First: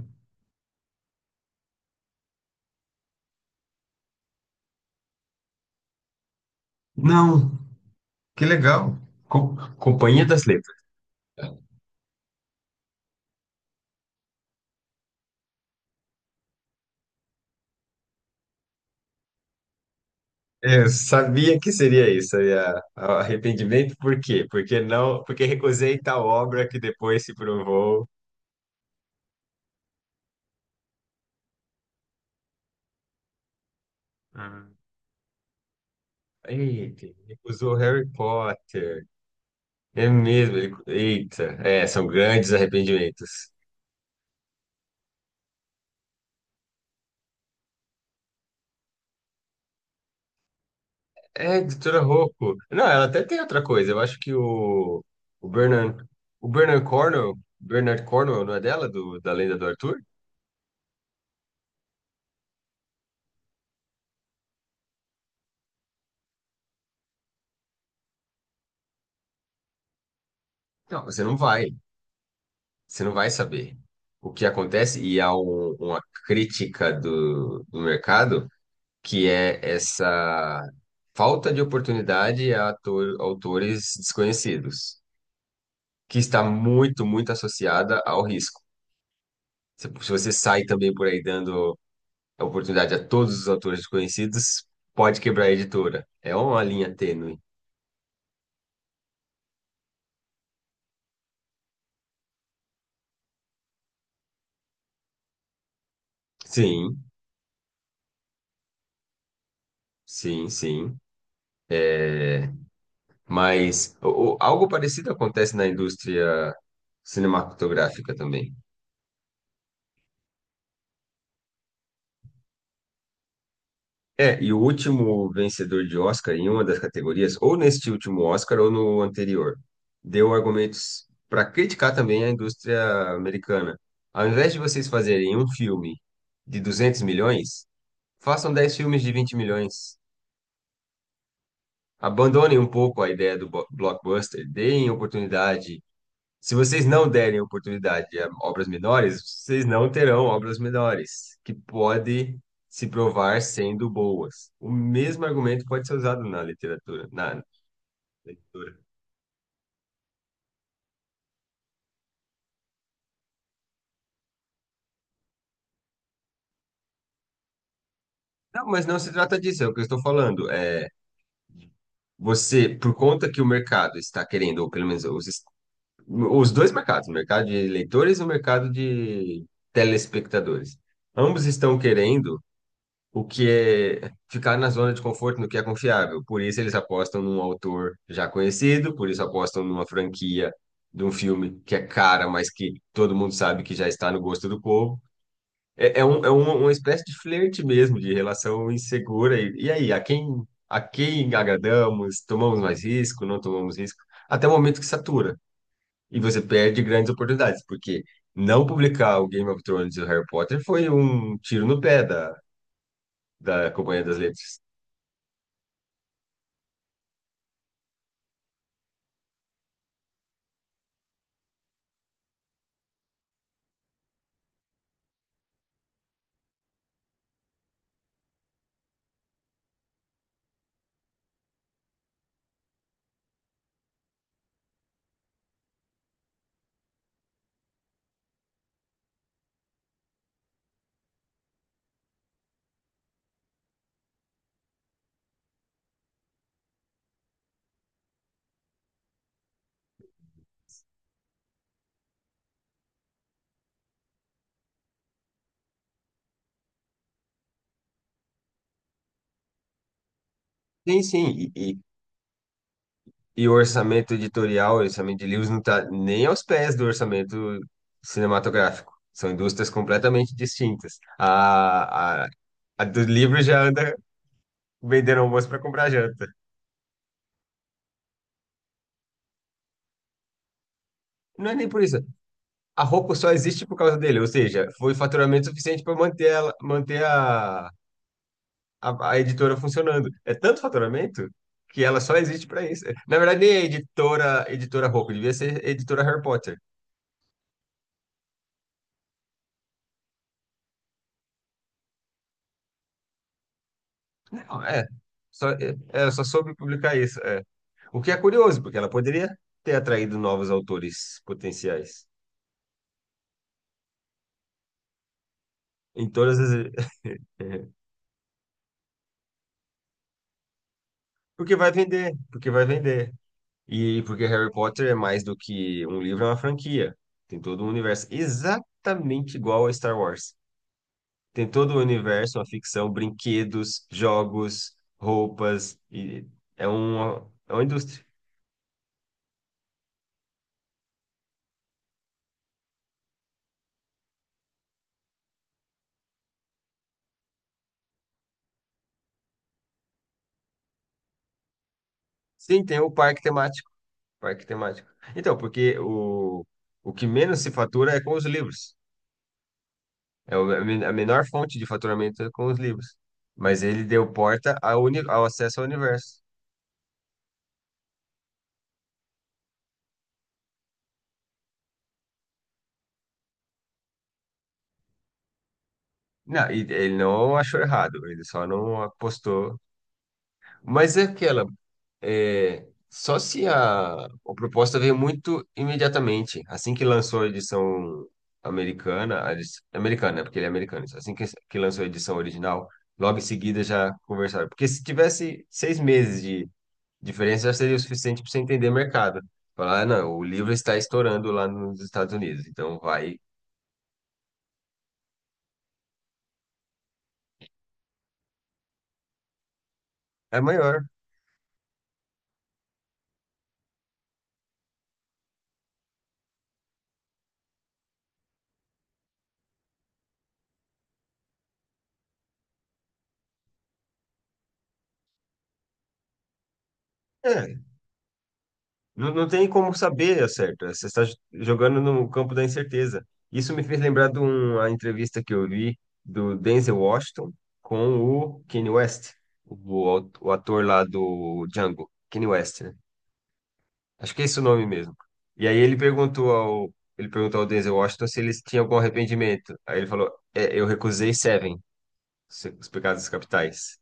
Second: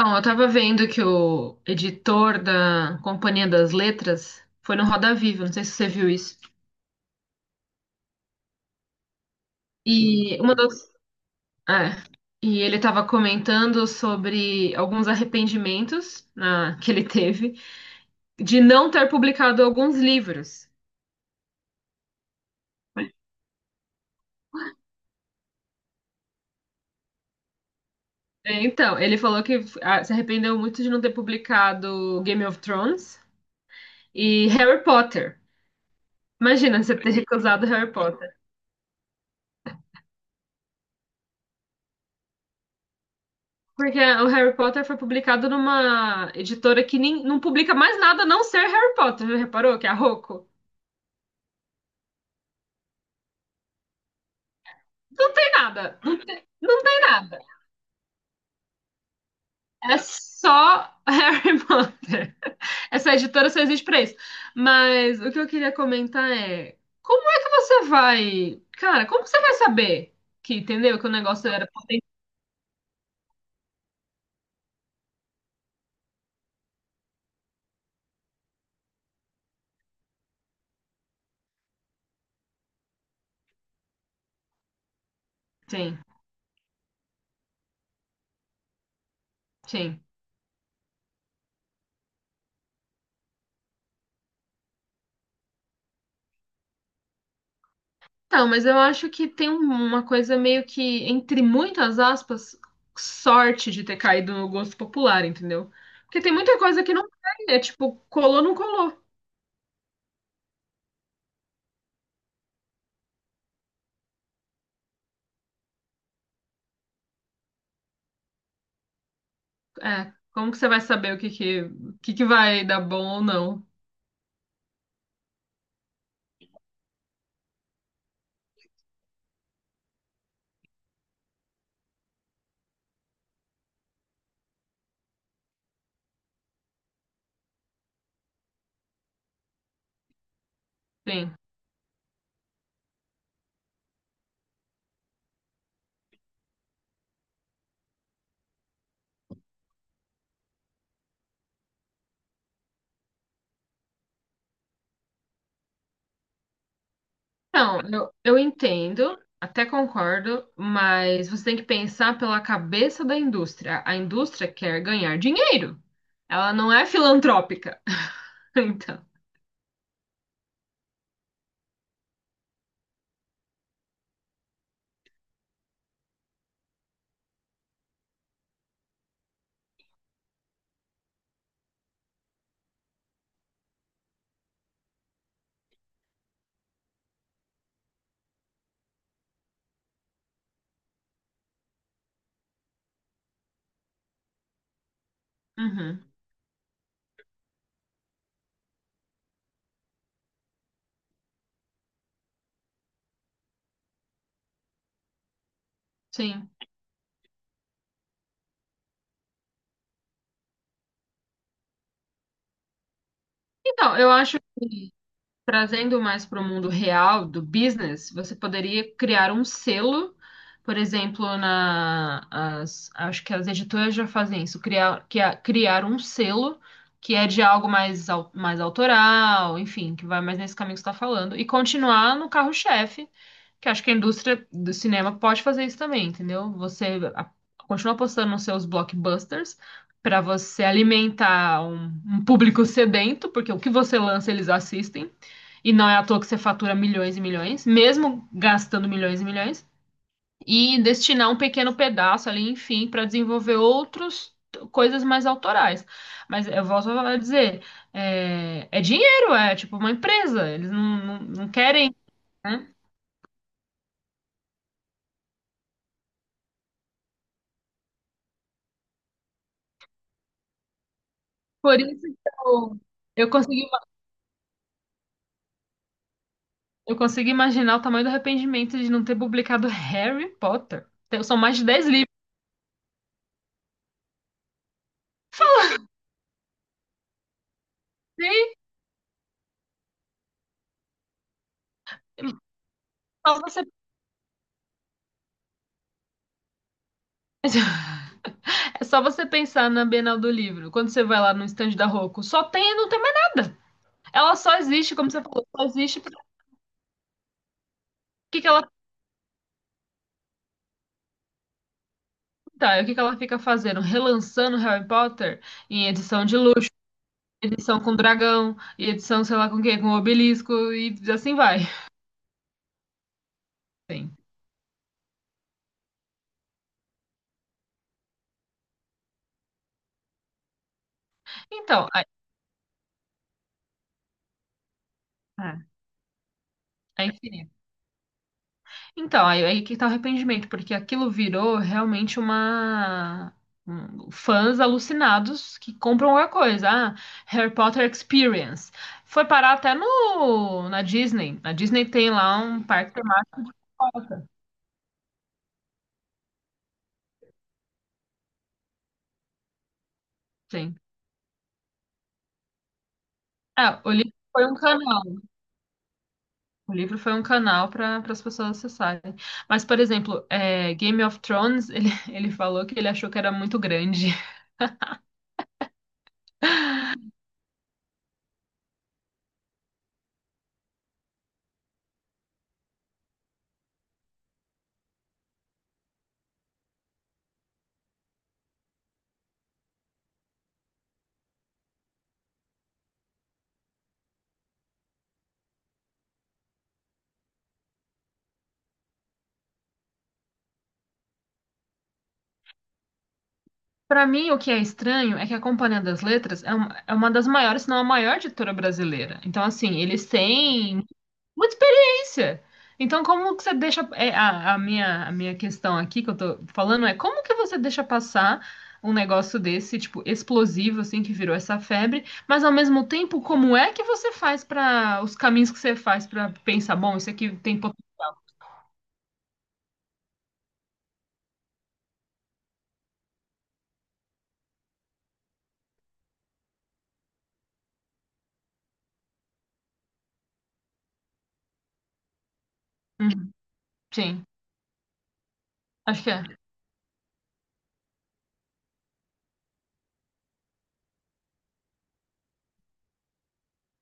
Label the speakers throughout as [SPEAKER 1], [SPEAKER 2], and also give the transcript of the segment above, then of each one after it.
[SPEAKER 1] Bom, eu tava vendo que o editor da Companhia das Letras foi no Roda Viva, não sei se você viu isso.
[SPEAKER 2] Não, que legal. Companhia
[SPEAKER 1] E
[SPEAKER 2] das
[SPEAKER 1] uma
[SPEAKER 2] Letras.
[SPEAKER 1] das, é, e ele tava comentando sobre alguns arrependimentos que ele teve de não ter publicado alguns livros.
[SPEAKER 2] Eu sabia que seria isso, seria arrependimento. Por quê? Porque não, porque recusei tal obra que depois se provou.
[SPEAKER 1] É, então, ele falou que se arrependeu muito de não ter publicado Game of Thrones e
[SPEAKER 2] Ah.
[SPEAKER 1] Harry Potter. Imagina você
[SPEAKER 2] Eita,
[SPEAKER 1] ter recusado
[SPEAKER 2] recusou
[SPEAKER 1] Harry
[SPEAKER 2] Harry
[SPEAKER 1] Potter.
[SPEAKER 2] Potter. É mesmo. Eita, é, são grandes arrependimentos.
[SPEAKER 1] Porque o Harry Potter foi publicado numa editora que nem, não publica mais nada a não ser Harry Potter. Já reparou que é a Rocco?
[SPEAKER 2] É, doutora Rocco. Não, ela até tem outra coisa. Eu acho que o,
[SPEAKER 1] Não
[SPEAKER 2] o
[SPEAKER 1] tem nada.
[SPEAKER 2] Bernard,
[SPEAKER 1] Não tem,
[SPEAKER 2] o
[SPEAKER 1] não
[SPEAKER 2] Bernard
[SPEAKER 1] tem
[SPEAKER 2] Cornwell,
[SPEAKER 1] nada.
[SPEAKER 2] Bernard Cornwell, não é dela, do, da Lenda do
[SPEAKER 1] É
[SPEAKER 2] Arthur?
[SPEAKER 1] só Harry Potter. Essa editora só existe pra isso. Mas o que eu queria comentar é: como é que você vai. Cara, como você vai saber que, entendeu?
[SPEAKER 2] Não,
[SPEAKER 1] Que o
[SPEAKER 2] você não
[SPEAKER 1] negócio
[SPEAKER 2] vai.
[SPEAKER 1] era.
[SPEAKER 2] Você não vai saber o que acontece, e há uma crítica do mercado que é essa falta de oportunidade a autores desconhecidos,
[SPEAKER 1] Sim,
[SPEAKER 2] que está muito, muito associada ao risco. Se,
[SPEAKER 1] sim.
[SPEAKER 2] se você sai também por aí dando a oportunidade a todos os autores desconhecidos, pode quebrar a editora. É uma linha tênue.
[SPEAKER 1] Então, mas eu acho que tem uma coisa meio que, entre muitas aspas, sorte de ter caído no gosto popular, entendeu? Porque tem muita coisa que
[SPEAKER 2] Sim,
[SPEAKER 1] não tem, é tipo, colou, não colou.
[SPEAKER 2] sim, sim. É, mas algo parecido acontece na indústria cinematográfica também.
[SPEAKER 1] É, como que você vai saber o que que vai dar bom ou não?
[SPEAKER 2] É, e o último vencedor de Oscar em uma das categorias, ou neste último Oscar ou no anterior, deu argumentos para criticar também a indústria americana. Ao invés de vocês fazerem um filme de 200 milhões, façam 10 filmes de 20 milhões.
[SPEAKER 1] Sim.
[SPEAKER 2] Abandonem um pouco a ideia do blockbuster, deem oportunidade. Se vocês não derem oportunidade a obras menores, vocês não terão obras menores, que pode se provar sendo boas. O mesmo argumento pode ser usado na literatura, na
[SPEAKER 1] Não, eu
[SPEAKER 2] leitura.
[SPEAKER 1] entendo, até concordo, mas você tem que pensar pela cabeça da indústria. A indústria quer ganhar dinheiro, ela não é filantrópica.
[SPEAKER 2] Não, mas não
[SPEAKER 1] Então.
[SPEAKER 2] se trata disso, é o que eu estou falando. É você, por conta que o mercado está querendo, ou pelo menos os dois mercados, o mercado de leitores e o mercado de telespectadores, ambos estão querendo o que é ficar na zona de conforto no que é confiável. Por isso eles apostam num autor já conhecido, por isso apostam numa franquia de um filme que é cara, mas que todo mundo sabe que já está no gosto do povo. É, é,
[SPEAKER 1] Uhum,
[SPEAKER 2] um, é uma, uma espécie de flerte mesmo, de relação insegura. E aí, a quem agradamos? Tomamos mais risco? Não tomamos risco? Até o momento que satura. E você
[SPEAKER 1] sim.
[SPEAKER 2] perde grandes oportunidades, porque não publicar o Game of Thrones e o Harry Potter foi um tiro no pé da
[SPEAKER 1] Então,
[SPEAKER 2] Companhia
[SPEAKER 1] eu
[SPEAKER 2] das
[SPEAKER 1] acho,
[SPEAKER 2] Letras.
[SPEAKER 1] trazendo mais para o mundo real do business, você poderia criar um selo, por exemplo, acho que as editoras já fazem isso, criar, criar um selo que é de algo mais, mais autoral, enfim, que vai mais nesse caminho que você está falando, e continuar no carro-chefe, que acho que a indústria do cinema pode fazer isso também, entendeu? Continua postando nos seus blockbusters para você alimentar um público sedento, porque o que você lança eles assistem. E não é à toa que você fatura milhões e milhões, mesmo gastando milhões e milhões, e destinar um pequeno pedaço ali, enfim, para desenvolver outros coisas mais autorais. Mas eu volto a dizer, é, é dinheiro, é tipo uma empresa, eles não,
[SPEAKER 2] Sim,
[SPEAKER 1] não, não
[SPEAKER 2] sim,
[SPEAKER 1] querem, né?
[SPEAKER 2] e o orçamento editorial, o orçamento de livros não está nem aos pés do orçamento cinematográfico. São indústrias completamente distintas.
[SPEAKER 1] Por isso que
[SPEAKER 2] A, a,
[SPEAKER 1] eu,
[SPEAKER 2] a do
[SPEAKER 1] eu
[SPEAKER 2] livro já
[SPEAKER 1] consegui,
[SPEAKER 2] anda vendendo almoço para comprar janta.
[SPEAKER 1] eu consegui imaginar o tamanho do arrependimento de não ter publicado Harry Potter. São
[SPEAKER 2] Não é
[SPEAKER 1] mais de
[SPEAKER 2] nem por
[SPEAKER 1] dez
[SPEAKER 2] isso.
[SPEAKER 1] livros.
[SPEAKER 2] A Roku só existe por causa dele, ou seja, foi faturamento suficiente para manter ela, manter a editora funcionando. É tanto faturamento que ela só existe para isso. Na
[SPEAKER 1] Só
[SPEAKER 2] verdade, nem
[SPEAKER 1] você.
[SPEAKER 2] é editora, editora Roku, devia ser editora Harry Potter.
[SPEAKER 1] É só você pensar na Bienal do Livro, quando você vai lá no estande da Rocco, só tem e não tem mais nada. Ela só
[SPEAKER 2] É,
[SPEAKER 1] existe, como você falou,
[SPEAKER 2] só,
[SPEAKER 1] só
[SPEAKER 2] é,
[SPEAKER 1] existe
[SPEAKER 2] é,
[SPEAKER 1] para o
[SPEAKER 2] só soube publicar isso. É. O que é
[SPEAKER 1] que que ela
[SPEAKER 2] curioso, porque ela poderia ter atraído novos autores potenciais.
[SPEAKER 1] tá, o que que ela fica fazendo, relançando Harry Potter em
[SPEAKER 2] Em
[SPEAKER 1] edição de
[SPEAKER 2] todas as.
[SPEAKER 1] luxo, edição com dragão, e edição sei lá com o quê, com obelisco e assim
[SPEAKER 2] Porque
[SPEAKER 1] vai.
[SPEAKER 2] vai vender, porque vai vender. E
[SPEAKER 1] Sim.
[SPEAKER 2] porque Harry Potter é mais do que um livro, é uma franquia. Tem todo um universo exatamente igual a Star Wars. Tem todo o
[SPEAKER 1] Então,
[SPEAKER 2] universo, uma ficção, brinquedos, jogos, roupas. E é
[SPEAKER 1] a
[SPEAKER 2] uma, é
[SPEAKER 1] infinita.
[SPEAKER 2] uma indústria.
[SPEAKER 1] Então, aí que tá o arrependimento, porque aquilo virou realmente uma. Fãs alucinados que compram qualquer coisa. Ah, Harry Potter Experience. Foi parar até no, na Disney. A Disney tem lá um
[SPEAKER 2] Sim, tem o
[SPEAKER 1] parque
[SPEAKER 2] parque temático.
[SPEAKER 1] temático.
[SPEAKER 2] Parque temático. Então, porque o que menos se fatura é com os livros. É
[SPEAKER 1] Sim.
[SPEAKER 2] a menor fonte de faturamento é com os livros. Mas
[SPEAKER 1] É,
[SPEAKER 2] ele
[SPEAKER 1] o livro
[SPEAKER 2] deu
[SPEAKER 1] foi um
[SPEAKER 2] porta ao, uni,
[SPEAKER 1] canal.
[SPEAKER 2] ao acesso ao universo.
[SPEAKER 1] O livro foi um canal para as pessoas acessarem. Mas, por exemplo, é, Game of Thrones, ele, ele falou que ele achou que era muito grande.
[SPEAKER 2] Não, e ele não achou errado, ele só não apostou. Mas é aquela. É, só se a proposta veio muito imediatamente. Assim que lançou a edição americana, né? Porque ele é americano. Isso. Assim que, lançou a edição original, logo em seguida já conversaram. Porque se tivesse 6 meses de diferença, já seria o suficiente para você entender o mercado. Falar, ah, não, o livro está estourando lá nos Estados Unidos, então vai.
[SPEAKER 1] Para mim, o que é estranho é que a Companhia das Letras é é uma das maiores, se não a maior editora brasileira. Então, assim, eles
[SPEAKER 2] É maior.
[SPEAKER 1] têm muita experiência. Então, como que você deixa. É, a minha questão aqui que eu tô falando é como que você deixa passar um negócio desse, tipo, explosivo, assim, que virou essa febre, mas ao mesmo tempo, como é que você faz para os caminhos que você faz para pensar, bom, isso aqui
[SPEAKER 2] É,
[SPEAKER 1] tem. Pot-
[SPEAKER 2] não, não tem como saber, ao certo? Você está jogando no campo da incerteza. Isso me fez lembrar de uma entrevista que eu vi do Denzel Washington com o Kanye West, o ator lá do Django, Kanye West, né?
[SPEAKER 1] Uhum,
[SPEAKER 2] Acho que
[SPEAKER 1] sim,
[SPEAKER 2] é esse o nome mesmo. E aí ele
[SPEAKER 1] acho que é.
[SPEAKER 2] perguntou ao, ele perguntou ao Denzel Washington se eles tinham algum arrependimento. Aí ele falou, "É, eu recusei Seven, Os Pecados Capitais.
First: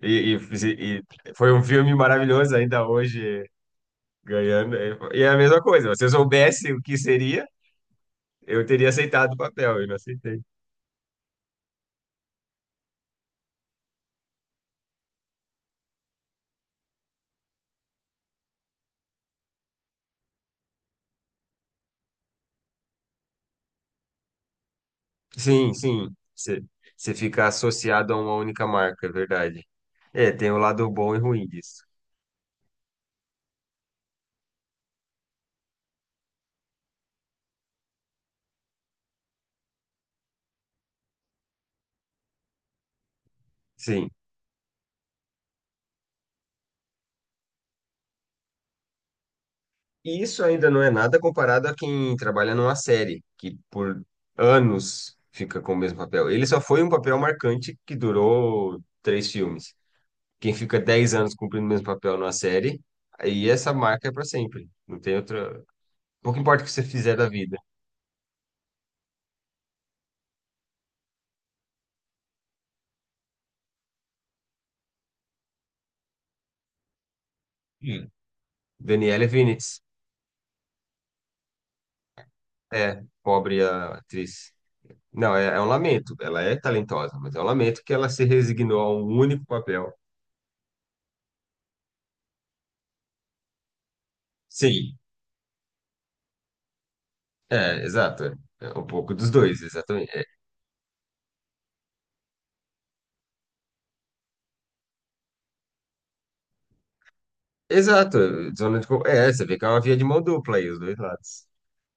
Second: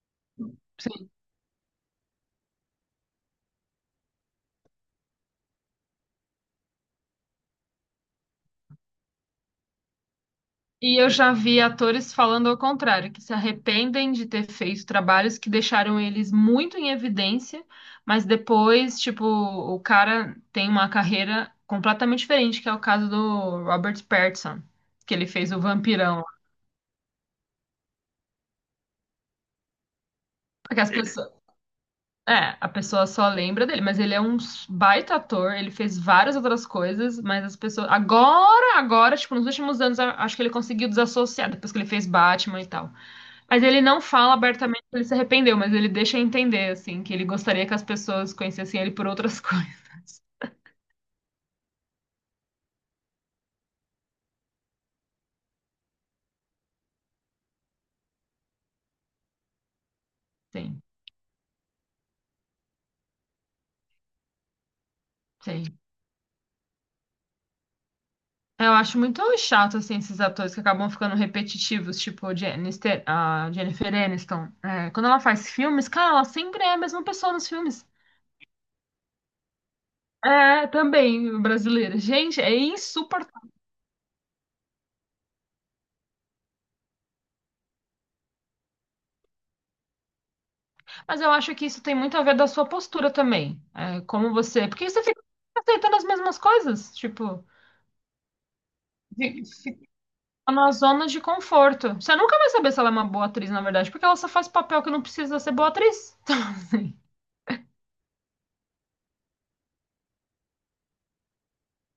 [SPEAKER 2] E foi um filme maravilhoso, ainda hoje ganhando. E é a mesma coisa. Se eu soubesse o que seria, eu teria aceitado o papel. Eu não aceitei.
[SPEAKER 1] E eu já vi atores falando ao contrário, que se arrependem de ter feito trabalhos que deixaram eles muito em evidência, mas depois, tipo, o cara tem uma carreira completamente diferente, que é o caso do Robert Pattinson, que ele fez o
[SPEAKER 2] Sim, sim.
[SPEAKER 1] Vampirão.
[SPEAKER 2] Você fica associado a uma única marca, é verdade. É, tem o
[SPEAKER 1] Porque
[SPEAKER 2] lado
[SPEAKER 1] as
[SPEAKER 2] bom e
[SPEAKER 1] pessoas,
[SPEAKER 2] ruim disso.
[SPEAKER 1] é, a pessoa só lembra dele, mas ele é um baita ator, ele fez várias outras coisas, mas as pessoas agora, agora, tipo, nos últimos anos, a- acho que ele conseguiu desassociar depois que ele fez Batman e tal. Mas ele não
[SPEAKER 2] Sim.
[SPEAKER 1] fala abertamente que ele se arrependeu, mas ele deixa entender, assim, que ele gostaria que as pessoas conhecessem ele por outras
[SPEAKER 2] E
[SPEAKER 1] coisas.
[SPEAKER 2] isso ainda não é nada comparado a quem trabalha numa série, que por anos fica com o mesmo papel. Ele só foi um papel marcante que durou três filmes. Quem fica
[SPEAKER 1] Sim,
[SPEAKER 2] 10 anos cumprindo o mesmo papel numa série, aí essa marca é para sempre. Não tem outra.
[SPEAKER 1] sim.
[SPEAKER 2] Pouco importa o que você fizer da vida.
[SPEAKER 1] Eu acho muito chato, assim, esses atores que acabam ficando repetitivos, tipo Jennifer, a Jennifer Aniston. É, quando ela faz filmes, cara, ela sempre é a mesma pessoa nos filmes.
[SPEAKER 2] Hum. Daniela Vinitz.
[SPEAKER 1] É, também, brasileira. Gente, é
[SPEAKER 2] É,
[SPEAKER 1] insuportável.
[SPEAKER 2] pobre a atriz. Não, é um lamento. Ela é talentosa, mas é um lamento que ela se resignou a um único papel.
[SPEAKER 1] Mas eu acho que isso tem muito a ver da sua postura também. É, como você. Porque
[SPEAKER 2] Sim.
[SPEAKER 1] você fica aceitando as mesmas coisas, tipo.
[SPEAKER 2] É, exato. É um pouco dos dois, exatamente. É,
[SPEAKER 1] Tá na zona de conforto. Você nunca vai saber se ela é uma boa atriz, na verdade, porque ela só faz papel que não precisa ser boa atriz. Então, assim,
[SPEAKER 2] exato. Zona de con-. É, você vê que é uma via de mão dupla aí, os dois lados.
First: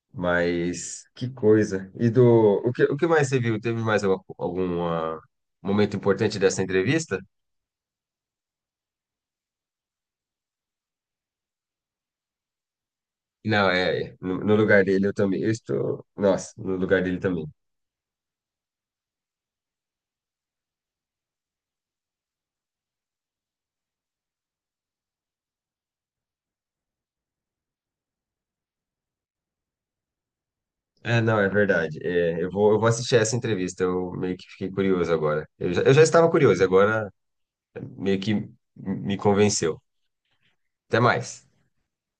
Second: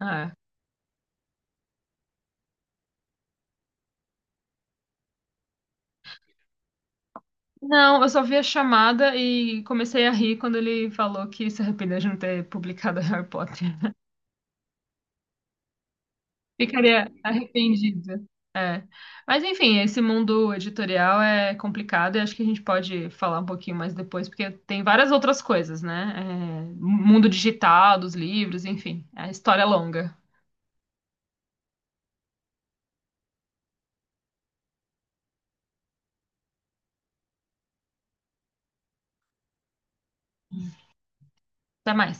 [SPEAKER 1] é.
[SPEAKER 2] Mas que coisa. E do. O que mais você viu? Teve mais algum momento importante dessa entrevista?
[SPEAKER 1] Não, eu só vi a chamada e comecei a rir quando ele falou que se arrependeu de não ter publicado Harry Potter.
[SPEAKER 2] Não, é. No lugar dele eu também. Eu estou. Nossa, no lugar
[SPEAKER 1] Ficaria
[SPEAKER 2] dele também.
[SPEAKER 1] arrependida. É. Mas enfim, esse mundo editorial é complicado e acho que a gente pode falar um pouquinho mais depois, porque tem várias outras coisas, né? É, mundo digital, dos livros, enfim, é a história é longa.
[SPEAKER 2] É, não, é verdade. É, eu vou assistir essa entrevista. Eu meio que fiquei curioso agora. Eu já estava curioso, agora meio que me convenceu. Até mais.
[SPEAKER 1] Até mais.